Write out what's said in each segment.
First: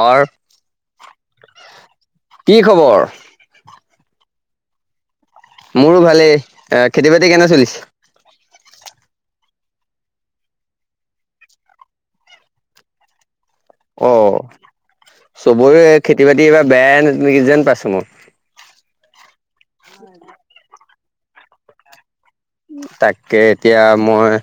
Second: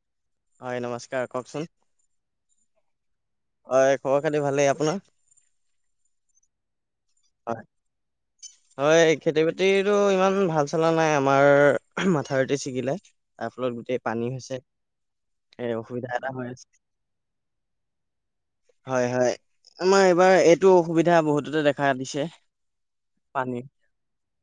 অ'ৰ হয় নমস্কাৰ কওকচোন। কি খবৰ? হয় খবৰ খাতি ভালেই, আপোনাৰ? মোৰো ভালেই। আ, খেতি বাতি কেনে চলিছে? হয়, খেতি বাতিটো ইমান ভাল চলা নাই, আমাৰ মাথাউতি ছিগিলে। তাৰফলত গোটেই অ পানী হৈছে, সেয়ে চবৰে অসুবিধা খেতি এটা বাতি হৈ এইবাৰ আছে। বেয়াই যেন পাইছো মই। হয় হয়, আমাৰ এইবাৰ এইটো অসুবিধা বহুততে দেখা দিছে। তাকে, পানী এতিয়া মই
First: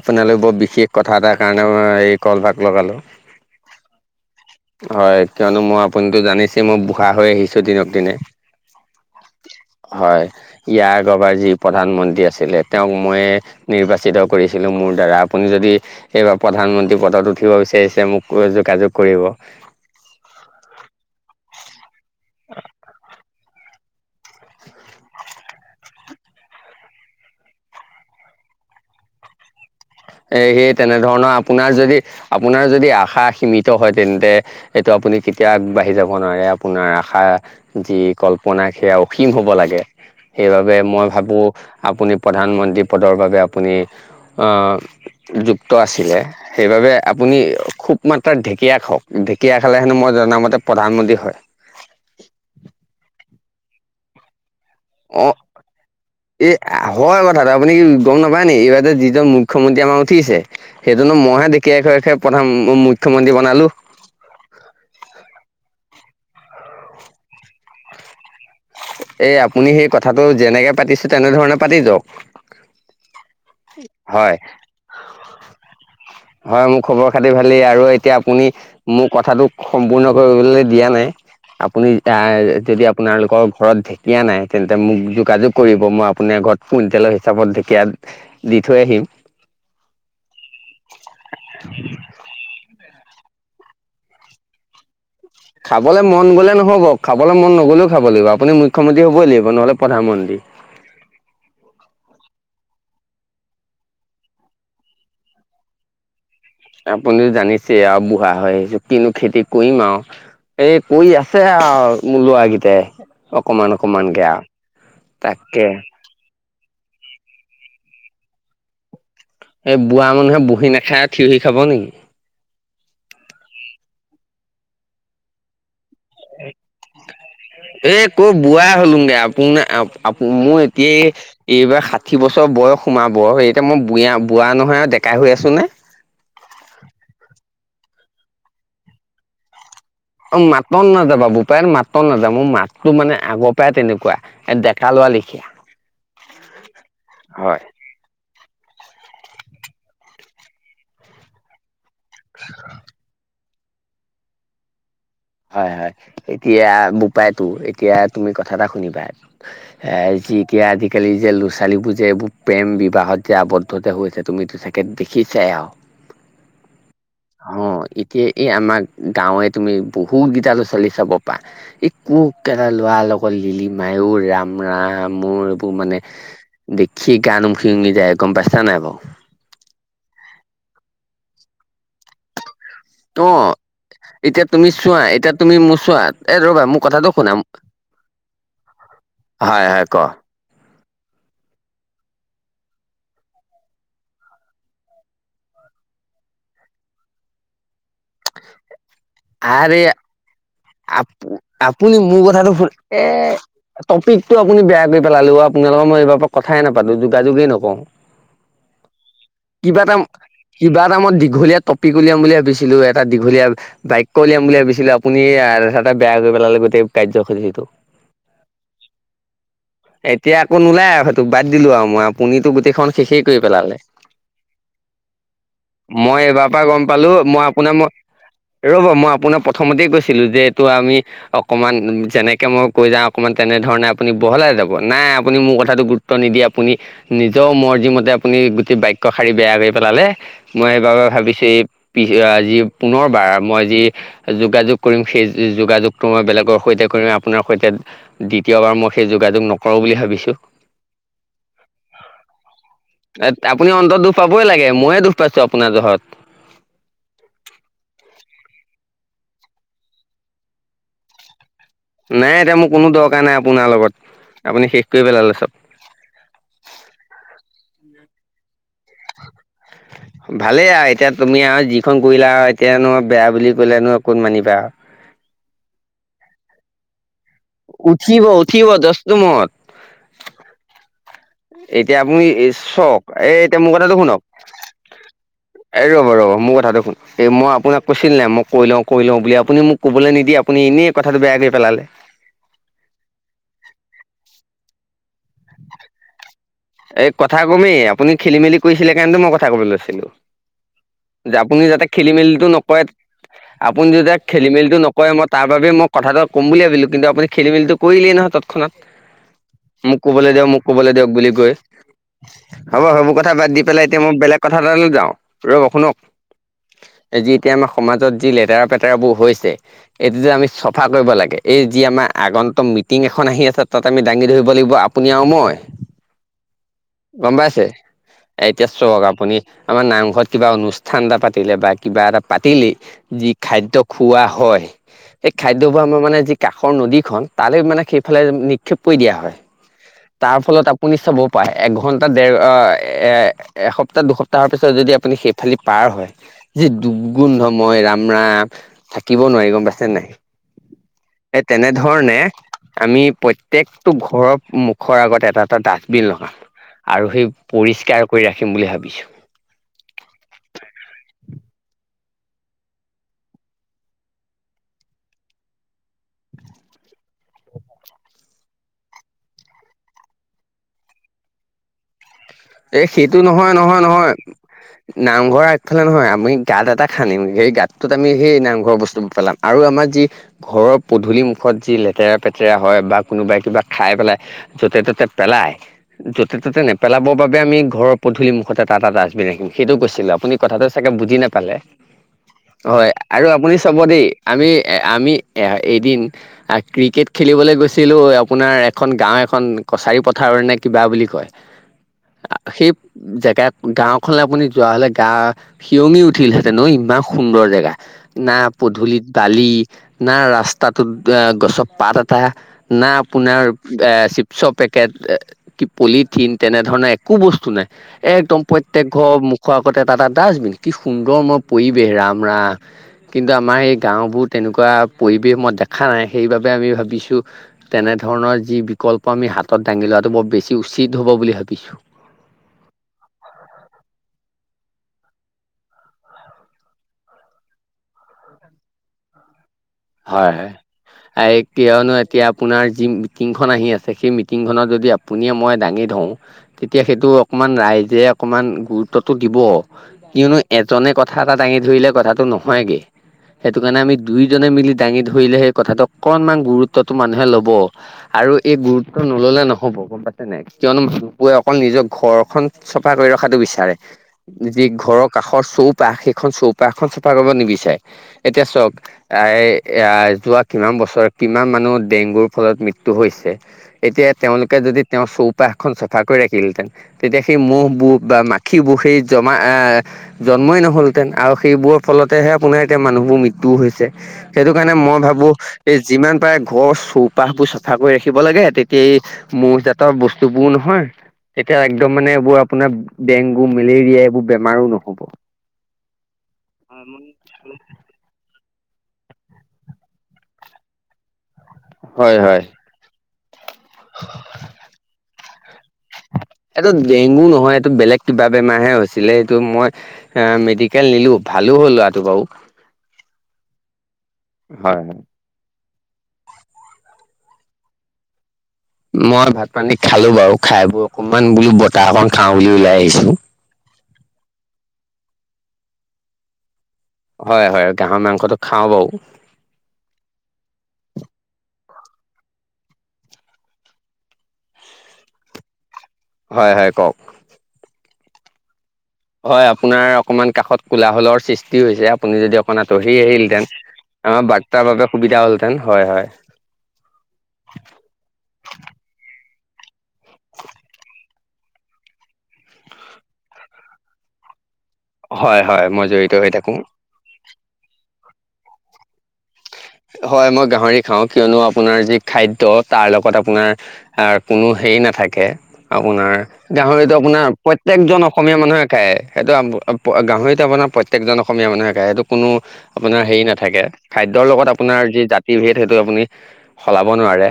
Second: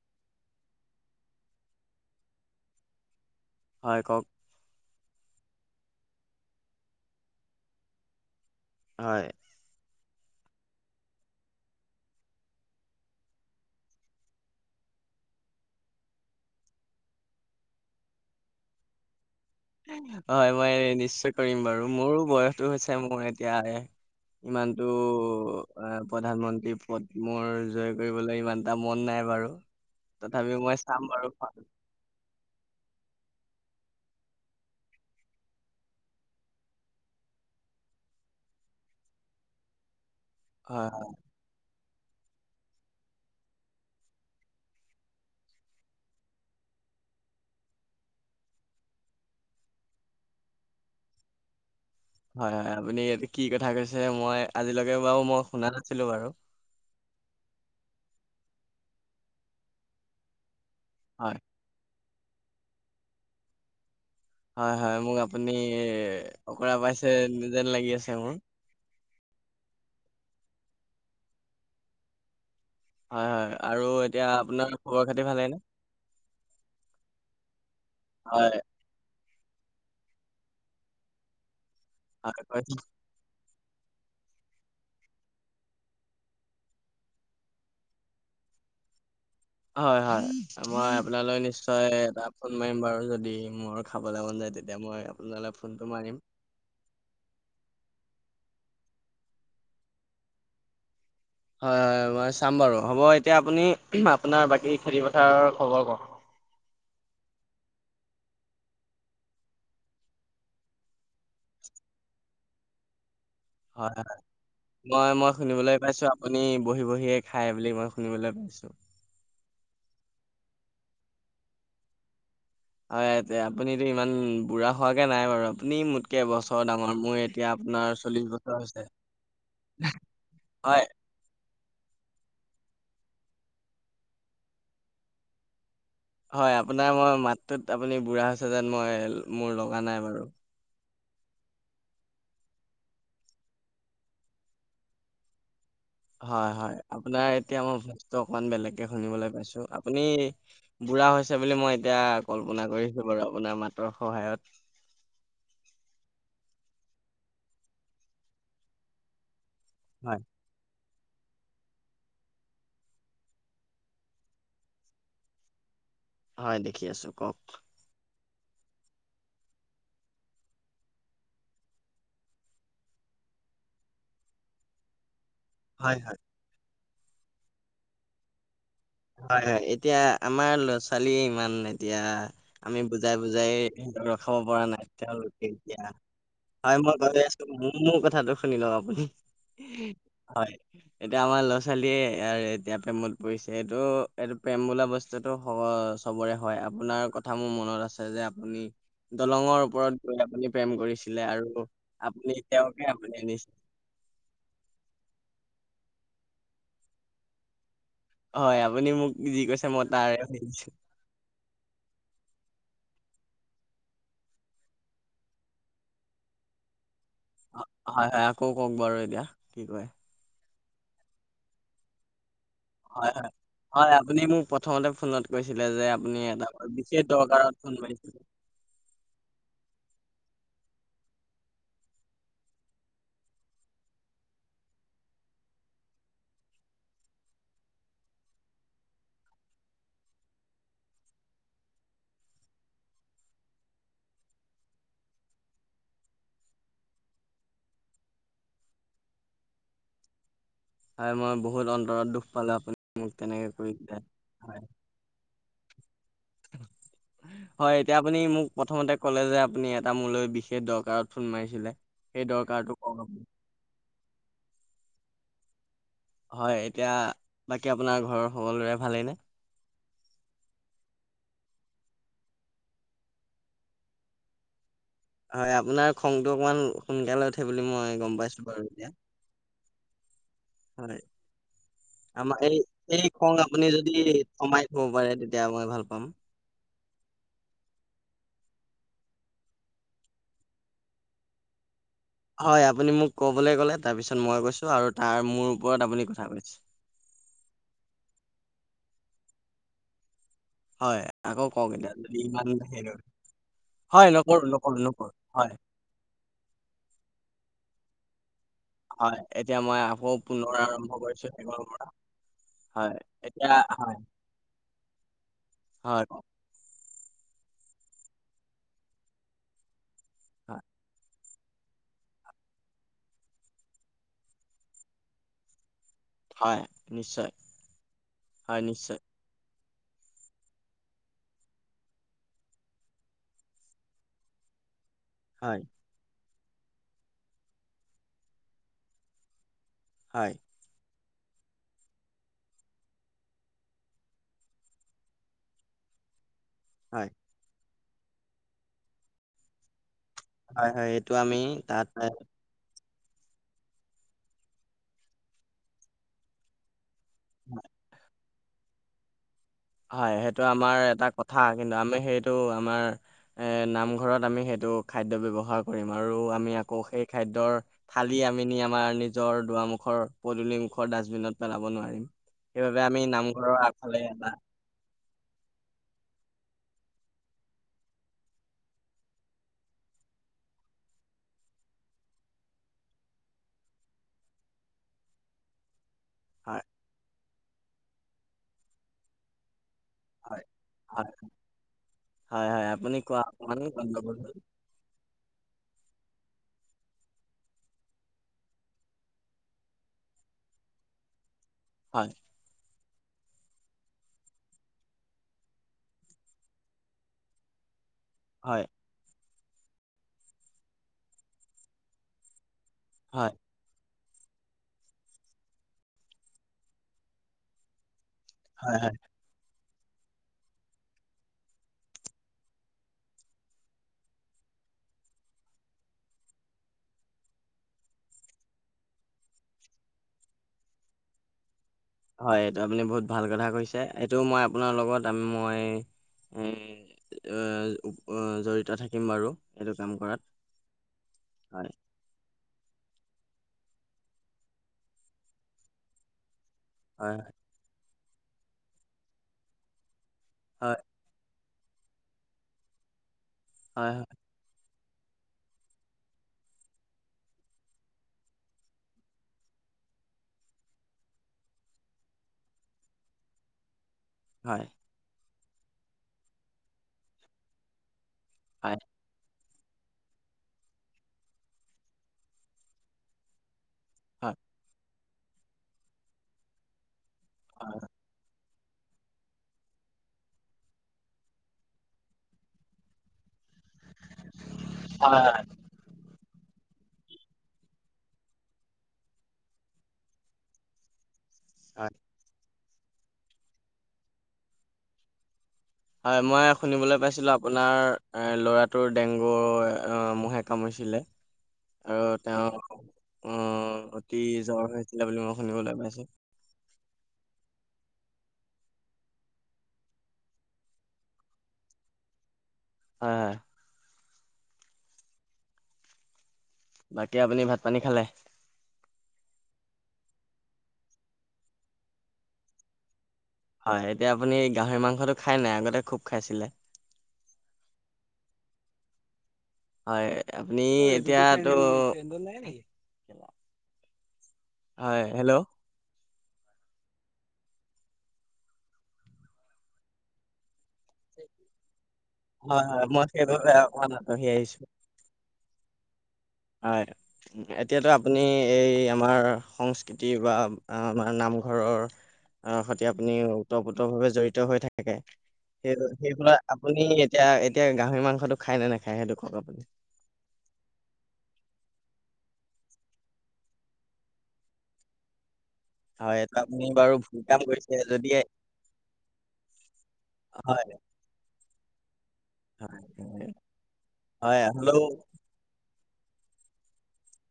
আপোনালৈ বৰ বিশেষ কথা এটাৰ কাৰণে মই এই কলভাগ লগালোঁ। হয় কওক। হয়, কিয়নো মই আপুনিতো জানিছে মই বুঢ়া হৈ আহিছোঁ দিনক দিনে। হয়। হয়, ইয়াৰ আগৰবাৰ যি প্ৰধানমন্ত্ৰী আছিলে তেওঁক ময়ে নিৰ্বাচিত কৰিছিলোঁ মোৰ দ্বাৰা, আপুনি যদি এইবাৰ প্ৰধানমন্ত্ৰী পদত উঠিব বিচাৰিছে মোক যোগাযোগ কৰিব। হয় মই নিশ্চয় কৰিম বাৰু, মোৰো বয়সটো হৈছে, মোৰ এতিয়া ইমানটো অ' প্ৰধানমন্ত্ৰী পদ জয় কৰিবলৈ ইমানটা মন নাই বাৰু। এ, তথাপিও মই চাম বাৰু তেনেদৰণৰ আপোনাৰ যদি আপোনাৰ যদি আশা সীমিত হয় তেন্তে এইটো আপুনি কেতিয়া আগবাঢ়ি যাব নোৱাৰে, আপোনাৰ আশা যি কল্পনা সেয়া অসীম হব লাগে, সেইবাবে হয় মই ভাবোঁ আপুনি প্ৰধানমন্ত্ৰী পদৰ বাবে আপুনি আ, যুক্ত আছিলে। সেইবাবে আপুনি খুব মাত্ৰাত ঢেকীয়া খাওক, ঢেঁকীয়া খালে হেনো মই জনামতে প্ৰধানমন্ত্ৰী হয়। হয় হয়, আপুনি এইটো কি কথা কৈছে, মই আজিলৈকে বাৰু অ মই শুনা নাছিলোঁ বাৰু। এই হয়, কথাটো আপুনি কি গম নাপায় নি এইবাৰ যে যিজন মুখ্যমন্ত্ৰী আমাৰ উঠিছে সেইজনো হয়, মইহে ঢেঁকীয়া খুৱাই খুৱাই প্ৰধান, মুখ্যমন্ত্ৰী বনালো। হয় হয়, মোক আপুনি অকৰা পাইছে যেন লাগি আছে মোৰ। এ, আপুনি সেই কথাটো যেনেকে পাতিছে তেনেধৰণে পাতি যাওক। হয় হয় আৰু এতিয়া হয় আপোনাৰ খবৰ খাতি ভালেই নে? হয় মোৰ খবৰ খাতি ভালেই আৰু এতিয়া আপুনি হয়, মোৰ কথাটোক সম্পূৰ্ণ কৰিবলৈ দিয়া নাই, আপুনি হয়, কৈছে- যদি আপোনালোকৰ ঘৰত ঢেঁকীয়া নাই তেন্তে মোক যোগাযোগ কৰিব, মই আপোনাৰ ঘৰত কুইণ্টেলৰ হিচাপত ঢেকীয়াত দি থৈ আহিম। হয় হয়, মই আপোনালৈ নিশ্চয় এটা ফোন মাৰিম বাৰু যদি মোৰ খাবলৈ মন যায় তেতিয়া মই আপোনালৈ ফোনটো খাবলে মাৰিম। মন গলে নহ'ব খাবলৈ মন নগ'লেও খাব লাগিব, আপুনি মুখ্যমন্ত্ৰী হ'বই লাগিব নহ'লে প্ৰধানমন্ত্ৰী। হয় হয় মই চাম বাৰু, হ'ব এতিয়া আপুনি আপোনাৰ বাকী খেতি পথাৰৰ খবৰ কক। আপুনি জানিছে আৰু বুঢ়া হৈ আহিছোঁ কিনো খেতি কৰিম আৰু। এই কৰি আছে মোৰ ল'ৰাকেইটাই। অকমান হয় হয়, অকমানকে আৰু মই মই তাকে শুনিবলৈ পাইছোঁ আপুনি বহি বহিয়ে খাই বুলি মই শুনিবলৈ পাইছোঁ। এই বুঢা মানুহে বহি নাখায় থিয়হি খাব নেকি? হয় এতিয়া আপুনিতো ইমান বুঢ়া হোৱাগে নাই বাৰু, আপুনি মোত এ চল্লিশ ক'ত বছৰ বুঢ়া হৈছে হলোগে আপোন ন আপ মোৰ হয় এতি এইবাৰ ষাঠি বছৰ বয়স সোমাব, এতিয়া মই বুঞা বুঢ়া নহয় আৰু ডেকা হৈ আছোঁনে। হয় আপোনাৰ মই মাতটোত আপুনি বুঢ়া হৈছে যেন মই মোৰ লগা নাই বাৰু। অ মাতত নাযাবা বোপাই মাতত নাযা মোৰ মাততো মানে আগৰ পৰাই তেনেকুৱা এ ডেকা লোৱা লিখি [inaudible] হয়, হয়, আপোনাৰ এতিয়া মই বস্তুটো অকমান বেলেগকে শুনিবলৈ পাইছো, আপুনি বুঢ়া হৈছে বুলি মই এতিয়া কল্পনা কৰিছো বাৰু আপোনাৰ মাতৰ সহায়ত। হয়, হয়, এতিয়া বোপাইতো এতিয়া তুমি কথা এটা শুনিবা [inaudible] হয় এতিয়া আজিকালি যে ল'ৰা-ছোৱালীবোৰ যে এইবোৰ প্ৰেম বিবাহত যে আৱদ্ধত হৈছে তুমিতো চাগে দেখি চাই। হয় দেখি আছো কওক হ এতিয়া এই আমাক গাঁৱে তুমি বহুত গেইটা চলি চাব পা একো কেলা লৰা লগত লিলি মায় ও ৰাম-ৰাম মোৰ হয় মানে হয় দেখি গান উমখি উঙি যায় গম পাইচা নাই বাৰু। হয়, হয়, এতিয়া আমাৰ ল'ৰা-ছোৱালীয়ে ইমান এতিয়া আমি অ বুজাই-বুজাই ৰখাব এতিয়া পৰা তুমি নাই চোৱা তেওঁলোকে তুমি মোৰ এতিয়া, চোৱা এ ৰ'বা মোৰ হয় মই কথাটো গৈ শুনা আছো। মোৰ-মোৰ কথাটো শুনি লওঁ আপুনি হয় হয় ক হয়। এতিয়া আমাৰ ল'ৰা-ছোৱালীয়ে আৰ এতিয়া প্ৰেমত পৰিছে। এইটো-এইটো প্ৰেম বোলা বস্তুটো স চবৰে হয় আপোনাৰ কথা মোৰ মনত আছে যে পুনি দলঙৰ আৰে ওপৰত গৈ আপুনি প্ৰেম আপ কৰিছিলে আৰু আপুনি তেওঁকে আপুনি নি টপিকতো আপুনি বেয়া কৰি পেলালে অ, আপোনালোকৰ মই এইবাৰৰ পৰা কথাই নাপাতো যোগাযোগেই নকৰোঁ। হয় আপুনি মোক যি কৈছে মই তাৰে কিবা এটা মই দীঘলীয়া টপিক উলিয়াম বুলি ভাবিছিলো এটা দীঘলীয়া বাইক কলিয়াম বুলি ভাবিছিলো আপুনি তাতে বেয়া কৰি পেলালে গোটেই। হয়, কাৰ্যসূচীটো হয়, আকৌ কওক বাৰু এতিয়া, কি কয়। এতিয়া আকৌ নোলাই আৰু সেইটো বাদ দিলো আৰু মই আপুনিতো গোটেইখন হয়, শেষেই হয়, কৰি পেলালে হয় আপুনি মোক প্ৰথমতে ফোনত কৈছিলে যে আপুনি মই এটা এইবাৰ পৰা গম বিশেষ পালো মই দৰকাৰত [inaudible] আপোনাৰ মই ৰ'ব মই আপোনাক প্ৰথমতেই কৈছিলোঁ যে এইটো আমি অকণমান যেনেকে মই কৈ যাওঁ অকিমান তেনে ধৰণে আপুনি বহলাই যাব, নাই আপুনি মোৰ কথাটো ত নিদি আপুনি নিজৰ মৰ্জিমতে আপুনি গোটেই বাক্য শাৰী বেয়া কৰি পেলালে। মই সেইবাবে ভাবিছো এই পি আজি পুনৰবাৰ মই যি যোগাযোগ কৰিম সেই যোগাযোগটো মই বেলেগৰ সৈতে কৰিম আপোনাৰ সৈতে দ্বিতীয়বাৰ মই সেই যোগাযোগ নকৰো বুলি ভাবিছো। হয় মই বহুত অন্তৰত দুখ পালো আপুনি মোক এ তেনেকে কৰি আপুনি দিলে। অন্তৰত দুখ পাবই হয় লাগে, মইয়ে দুখ পাইছো আপোনাৰ জহত [inaudible] হয়, এতিয়া আপুনি মোক প্ৰথমতে ক'লে, যে আপুনি এটা মোৰলৈ বিশেষ দৰকাৰত ফোন মাৰিছিলে। সেই নাই, এতিয়া মোৰ দৰকাৰটো কোনো কওক আপুনি। দৰকাৰ নাই আপোনাৰ লগত, আপুনি শেষ কৰি পেলালে চব। হয়, এতিয়া বাকী আপোনাৰ ঘৰৰ সকলোৰে ভালেইনে? ভালেই আৰু এতিয়া তুমি আৰু যিখন কৰিলা আৰু এতিয়নো বেয়া বুলি কলেনো অকণ মানিবা। হয়, আপোনাৰ খংটো অকণমান সোনকালে উঠে বুলি মই গম উঠিব পাইছো বাৰু উঠিব এতিয়া। দছটো মত হয়। এতিয়া আপুনি আমাৰ এই, চক এই খং এতিয়া আপুনি মোৰ যদি কথাটো শুনক। কমাই থব পাৰে তেতিয়া মই ভাল এই পাম। ৰ'ব, ৰব মোৰ কথাটো শুন এই মই আপোনাক কৈছিল নাই? মই কৈ লওঁ কৈ লওঁ বুলি, আপুনি মোক ক'বলৈ নিদিয়ে আপুনি এনেই কথাটো বেয়াকৈ পেলালে। হয়, আপুনি মোক কবলৈ কলে তাৰপিছত মই কৈছো আৰু তাৰ মোৰ ওপৰত কথা কৈছে। এই কথা ক'মেই, আপুনি খেলি মেলি কৰিছিলে, সেই কনে মই কথা কব লৈছিলো। হয় যে আকৌ আপুনি কওক যাতে এতিয়া খেলি যদি ইমান মেলিটো নকৰে হেৰি আপুনি হয়, যদি নকৰোঁ, খেলি মেলিটো নকৰোঁ, নকৰোঁ। নকৰে মই তাৰ হয়, বাবে মোক কথাটো কম বুলি ভাবিলোঁ। কিন্তু আপুনি, খেলিে মেলিটো কৰিলেই নহয়, তৎক্ষণাত। হয়। এতিয়া মই মোক আকৌ ক'বলৈ দিয়ক পুনৰ মোক ক'বলৈ আৰম্ভ দিয়ক বুলি কৰিছোঁ কৈ। পৰা হ'ব, হয়, সেইবোৰ কথা এতিয়া বাদ দি পেলাই হয়, এতিয়া, মই বেলেগ কথা এটালে যাওঁ। ৰ'ব হয়, শুনক জি এতিয়া আমাৰ সমাজত যি লেতেৰা- পেতেৰাবোৰ হৈছে, এইটো যে আমি হয়, চফা কৰিব লাগে। এই যি আমাৰ আগন্তুক মিটিং এখন আহি আছে। তাত আমি দাঙি ধৰিব লাগিব আপুনি আৰু মই- হয়। নিশ্চয়, গম পাইছে, এ হয়, এতিয়া নিশ্চয়, চওঁক আপুনি আমাৰ নামঘৰত কিবা অনুষ্ঠান এটা পাতিলে বা কিবা এটা পাতিলেই যি খাদ্য খোওৱোৱা হয় সেই হয়, খাদ্যবোৰ আমাৰ মানে যি কাষৰ নদীখন, তালে মানে সেইফালে নিক্ষেপ কৰি দিয়া হয়। হয়, তাৰ ফলত আপুনি চাব পাৰে, এঘন্টা দেৰ এ এসপ্তাহ, দুসপ্তাহৰ পিছত যদি আপুনি সেইফালে পাৰ হয় যি হয়, দুৰ্গোন্ধ, মই ৰাম, ৰাম থাকিব নোৱাৰি গম পাইছে নাই। হয়, হয় এইটো আমি এই তাত তেনেধৰণে আমি প্ৰত্যেকটো ঘৰৰ মুখৰ আগত এটা, এটা ডাষ্টবিন লগাম। আৰু সেই, পৰিষ্কাৰ কৰি ৰাখিম বুলি ভাবিছোঁ। হয়, সেইটো আমাৰ এটা কথা। কিন্তু আমি, সেইটো আমাৰ নামঘৰত আমি সেইটো খাদ্য ব্যৱহাৰ কৰিম, আৰু আমি আকৌ সেই খাদ্যৰ থালি আনি, আমাৰ নিজৰ দুৱামুখৰ পদূলি- মুখৰ ডাষ্টবিনত পেলাব নোৱাৰিম। এ সেইবাবে আমি নামঘৰৰ আগফালে এটা নামঘৰৰ আগফালে নহয়, আমি গাঁত এটা খান্দিম। সেই গাঁতটোত আমি সেই নামঘৰৰ বস্তুবোৰ পেলাম, আৰু আমাৰ যি ঘৰৰ পধূলি মুখত যি লেতেৰা-পেতেৰা হয়, বা কোনোবাই কিবা খাই পেলাই য'তে, ততে, পেলাই য'তে-ত'তে হয়, নেপেলাবৰ বাবে, আমি ঘৰৰ পদূলি মুখতে এটা- এটা ডাষ্টবিন ৰাখিম। সেইটো কৈছিলোঁ, আপুনি হয়, কথাটো চাগে হয়। বুজি নাপালে। হয়, আপুনি কোৱা আৰু আপুনি অকমান চাব দেই, গণ্ডগোল হ'ল। আমি আমি এ এদিন- আৰু ক্ৰিকেট খেলিবলৈ গৈছিলো আপোনাৰ এখন গাঁও এখন কছাৰী পথাৰ নে কিবা বুলি কয় হয়। সেই জেগাত গাওঁ খনে, আপুনি যোৱা হ'লে, গা শিয়ঙি উঠিলহেঁতেন। ইমান সুন্দৰ জেগা। না, হয়, পধূলিত বালি, না, ৰাস্তাটোত, গছৰ পাত এটা। না, হয়, আপোনাৰ এ চিপছৰ পেকেট, কি পলিথিন, তেনে ধৰণে একো বস্তু নাই। এ-একদম, হয়, প্ৰত্যেক হয়, ঘৰ খোৱাৰ আগত এটা- এটা ডাষ্টবিন। কি সুন্দৰ মই পৰিৱেশ ৰাম ৰাম। কিন্তু, আমাৰ এই গাঁওবোৰ তেনেকুৱা পৰিৱেশ মই দেখা নাই। সেইবাবে আমি ভাবিছোঁ তেনে ধৰণৰ যি বিকপ্ল, আমি হাতত দাঙি লোৱাটো বেছি উচিত হ'ব বুলি ভাবিছোঁ। হয়, এইটো আপুনি বহুত ভাল কথা কৈছে, এইটো মই আপোনাৰ লগত মই উম উম, জড়িত থাকিম বাৰু। এইটো কাম কৰাত। হয় হয়, এই হয়, কিয়নো এতিয়া পুনৰ যি মিটিং খন আহি আছে, সেই মিটিং খনত আপুনি মইয়ে দাঙি ধৰোঁ তেতিয়া সেইটো হয়, অকমান ৰাইজে অকমান গুৰুত্বটো দিব, কিয়নো হয়, এজনে কথা এটা দাঙি ধৰিলে, কথাটো নহয়গে সেইটো কাৰণে হয়, আমি দুইজনে মিলি দাঙি ধৰিলেহে সেই, কথাটো অকনমান গুৰুত্বটো মানুহে ল'ব। আৰু এই গুৰুত্ব নল'লে নহ'ব গম পাইছে নে নাই। কিয়নো মানুহবোৰে অকল নিজৰ ঘৰখন চফা কৰি ৰখাটো বিচাৰে। হয়, হয়, যদি ঘৰৰ কাষৰ চৌপাশ, সেইখন চৌপাশখন চাফা কৰিব নিবিচাৰে এতিয়া চওক হয়, এতিয়া, যোৱা কিমান বছৰত কিমান মানুহ ডেংগুৰ ফলত মৃত্যু হৈছে এতিয়া হয়, তেওঁলোকে যদি, তেওঁৰ চৌপাশ খন চাফা কৰি ৰাখিলেহেঁতেন, তেতিয়া সেই মহ, হয়। বু বা মানুহ জমা আহ [unintelligible] জন্মই নহ'লহেঁতেন, আৰু সেইবোৰৰ ফলতেহে আপোনাৰ এতিয়া মানুহবোৰ মৃত্যু হৈছে। সেইটো কাৰণে মই হয়, ভাবো এই যিমান পাৰে ঘৰৰ চৌপাশবোৰ চাফা কৰি ৰাখিব লাগে, তেতিয়া মৌ জাতৰ বস্তুবোৰ নহয়। তেতিয়া হয় একদম মানে এইবোৰ আপোনাৰ ডেংগু, মেলেৰিয়া, এইবোৰ বেমাৰো নহ'ব। হয়, মই শুনিবলৈ পাইছিলোঁ, আপোনাৰ ল'ৰাটোৰ ডেংগু মহে কামোৰিছিলে। [inaudible] আৰু হয়। তেওঁ আহ, অতি জ্বৰ হৈছিলে বুলি মই শুনিবলৈ পাইছো। এইটো ডেংগু নহয়, এইটো বেলেগ কিবা বেমাৰ হে হৈছিলে এইটো মই এ মেডিকেল নিলো, ভালো হ'ল লৰাটো বাৰু। হয়, হয়। হয়, হয়। বাকী আপুনি ভাত পানী খালে? মই ভাত পানী খালো বাৰু, খাই বৈ অকনমান বোলো বতাহ অকন খাও বুলি ওলাই আহিছো। হয়, এতিয়া আপুনি গাহৰি মাংসটো খাই নে নাই? আগতে খুব খাইছিলে। হয়, হয়, গাহৰি মাংসটো খাও বাৰু। হয়, আপুনি এতিয়াটো হয়, হেল্ল'? হয়, হয়, কওক। হয়, আপোনাৰ অকণমান কাষত কোলাাহলৰ সৃষ্টি হৈছে, আপুনি যদি অকণ হয়, আঁতৰি মই আহিলহেতেন সেইবাবে অকমান আঁতহি আমাৰ আহিছোঁ। বাৰ্তাৰ বাবে সুবিধা হ'লহঁতেন হয়, হয়। হয়। এতিয়াতো আপুনি এই আমাৰ সংস্কৃতি বা আমাৰ নামঘৰৰ আহ সৈতে আপুনি উত্তৰ পতৰ ভাৱে জড়িত হৈ থাকে, হয় হয় সেই মই জড়িত হৈ সেইফালে থাকো। আপুনি এতিয়া এতিয়া গাহৰি মাংসটো খাই নে নেখায় সেইতো কওক আপুনি? হয়, মই গাহৰি খাওঁ কিয়নো আপোনাৰ যি, খাদ্য তাৰ লগত আপোনাৰ কোনো হেৰি নাথাকে। আপোনাৰ হয়, এইটো আপুনি বাৰু গাহৰিটো ভুল আপোনাৰ কাম কৰিছে প্ৰত্যেকজন যদি হয়, অসমীয়া মানুহে খায়, সেইটো গাহৰিটো হয়, আপোনাৰ প্ৰত্যেকজন অসমীয়া মানুহে খাই, সেইটো কোনো আপোনাৰ হেৰি নাথাকে খাদ্যৰ হয়, লগত আপোনাৰ হ'লেও যি জাতি ভেদ, সেইটো আপুনি সলাব নোৱাৰে।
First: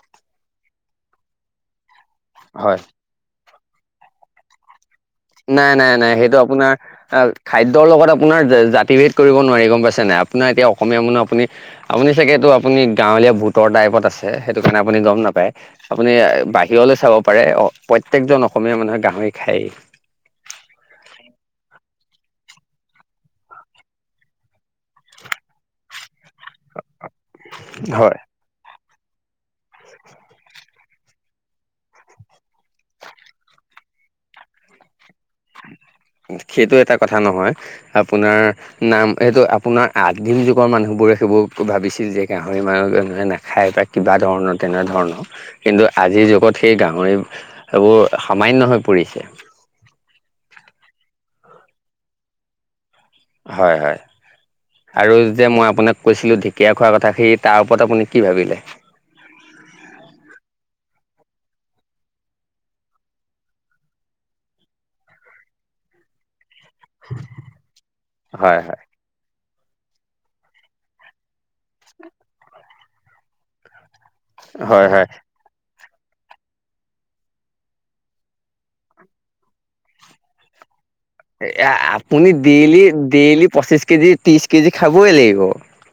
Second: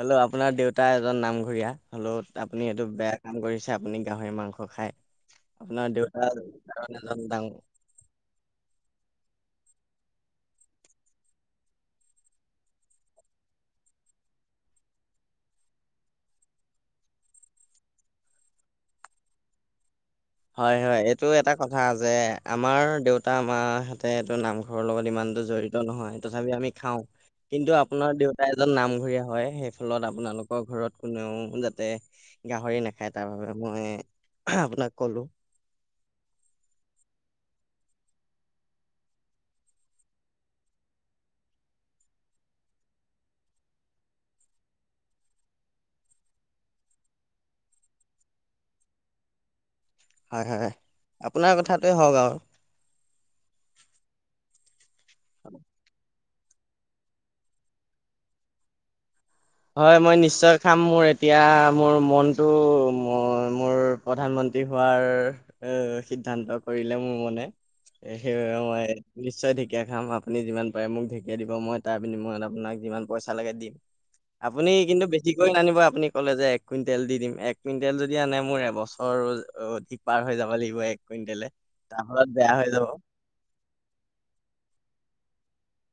হলেও আপোনাৰ দেউতা এজন নামঘৰীয়া, হলো আপুনি হয় এইটো বেয়া কাম কৰিছে আপুনি গাহৰি মাংস খাই। নাই নাই নাই, সেইটো আপোনাৰ এজন ডাঙৰ খাদ্য ৰ লগত আপোনাৰ জাতি ভেদ কৰিব নোৱাৰি গম পাইছে নে নাই, আপোনাৰ এতিয়া অসমীয়া মানুহ আপুনি আপুনি চাগেটো আপুনি গাঁৱলীয়া ভোটৰ টাইপত আছে, সেইটো কাৰণে আপুনি গম নাপায়। আপুনি বাহিৰলৈ চাব পাৰে অ', প্ৰতয়েকজন অসমীয়া মানুহে গাহৰি খায়েই। হয়, হয়, এইটো এটা কথা যে, আমাৰ দেউতা মাহঁতেটো নামঘৰৰ লগত ইমানতো জড়িত নহয় তথাপি আমি খাওঁ, কিন্তু আপোনাৰ হয় দেউ তা এজন নামঘৰীয়া হয়, সেই ফলত আপোনালোকৰ ঘৰত কোনেও যাতে গাহৰি নাখায় তাৰ বাবোবে মই আপোনাক ক'লো। সেইটো এটা কথা নহয়, আপোনাৰ নাম এইটো আপোনাৰ আদিম যুগৰ মানুহ বোৰে সেইবোৰ ভাবিছিল যে, গাহৰি মানুহ মানুহে নাখায় পায়। কিবা ধৰণৰ তেনে ধৰণৰ। কিন্তু আজিৰ যুগত সেই গাহৰি এইবোৰ সামান্য় হৈ পৰিছে। হয়, হয়, আপোনাৰ কথাটোৱে হওক আৰু। হয়, হয়, আৰু যেতিয়া মই আপোনাক কৈছিলো। ধেকিয়া খোৱাৰ কথা সেই তাৰ ওপৰত আপুনি কি ভাবিলে? হয়, মই নিশ্চয় খাম, মোৰ এতিয়া মোৰ মনটো মোৰ প্ৰধানমন্ত্ৰী হোৱাৰ এ সিদ্ধান্তক কৰিলে মোৰ মনে হয় সেইবাবে হয় মই নিশ্চয় ঢেকীয়া খাম, আপুনি যিমান পাৰে মোক ঢেকীয়া দিব মই তাৰ বিনিময়ত আপোনাক যিমান পইচা লাগে দিম। আপুনি হয় কিন্তু হয় বেটি [unintelligible] নানিব আপুনি ক'লে যে, এক কুইণ্টেল দি দিম, এক কুইণ্টেল যদি আনে মোৰ এবছৰ পাৰ হৈ যাব লাগিব। এক কুইণ্টেলে এ তাৰ আপুনি ফলত বেয়া হৈ ডেইলি, যাব ডেইলি পঁচিশ কেজি, ত্ৰিশ কেজি খাবই লাগিব।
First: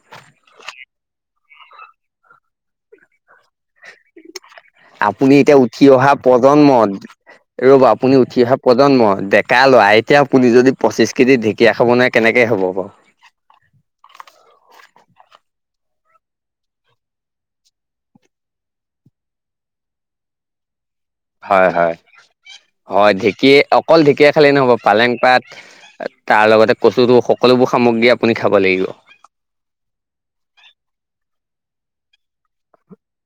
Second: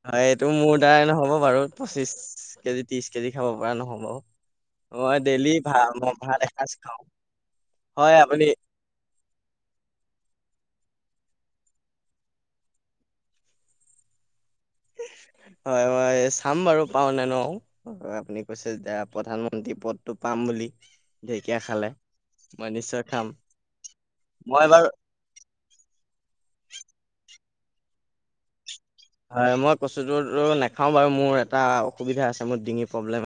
হয় এইটো মোৰ দ্বাৰাই নহ'ব বাৰু, পঁচিশ কেজি, ত্ৰিশ কেজি খাব পৰা নহব। মই আপুনি ডেইলি এতিয়া ভা উঠি অহা মই ভাত প্ৰজন্ম, এসাঁজ খাওঁ ৰ'ব আপুনি উঠি অহা প্ৰজ জন্ম ডেকা লৰা, এতিয়া আপুনি যদি পঁচিশ কেজি ঢেকীয়া খাব নোৱাৰে কেনেকে হ'ব বাৰু। হয়, হয়, চাম বাৰু পাৰোঁ নে নোৱাৰোঁ। আপুনি কৈছে যেতিয়া, প্ৰধানমন্ত্ৰী পদটো পাম বুলি। ঢেকীয়া হয়, খালে হয়, মই নিশ্চয় হয়, খাম ঢেঁকী অকল ঢেঁকীয়া খালে মই নহ'ব, বাৰু পালেং পাত তাৰ লগতে কচুটো সকলোবোৰ সামগ্ৰী আপুনি খাব লাগিব। হয়, মই কচুতো নাখাও বাৰু মোৰ এটা অসুবিধা আছে, মোৰ ডিঙি প্ৰব্লেম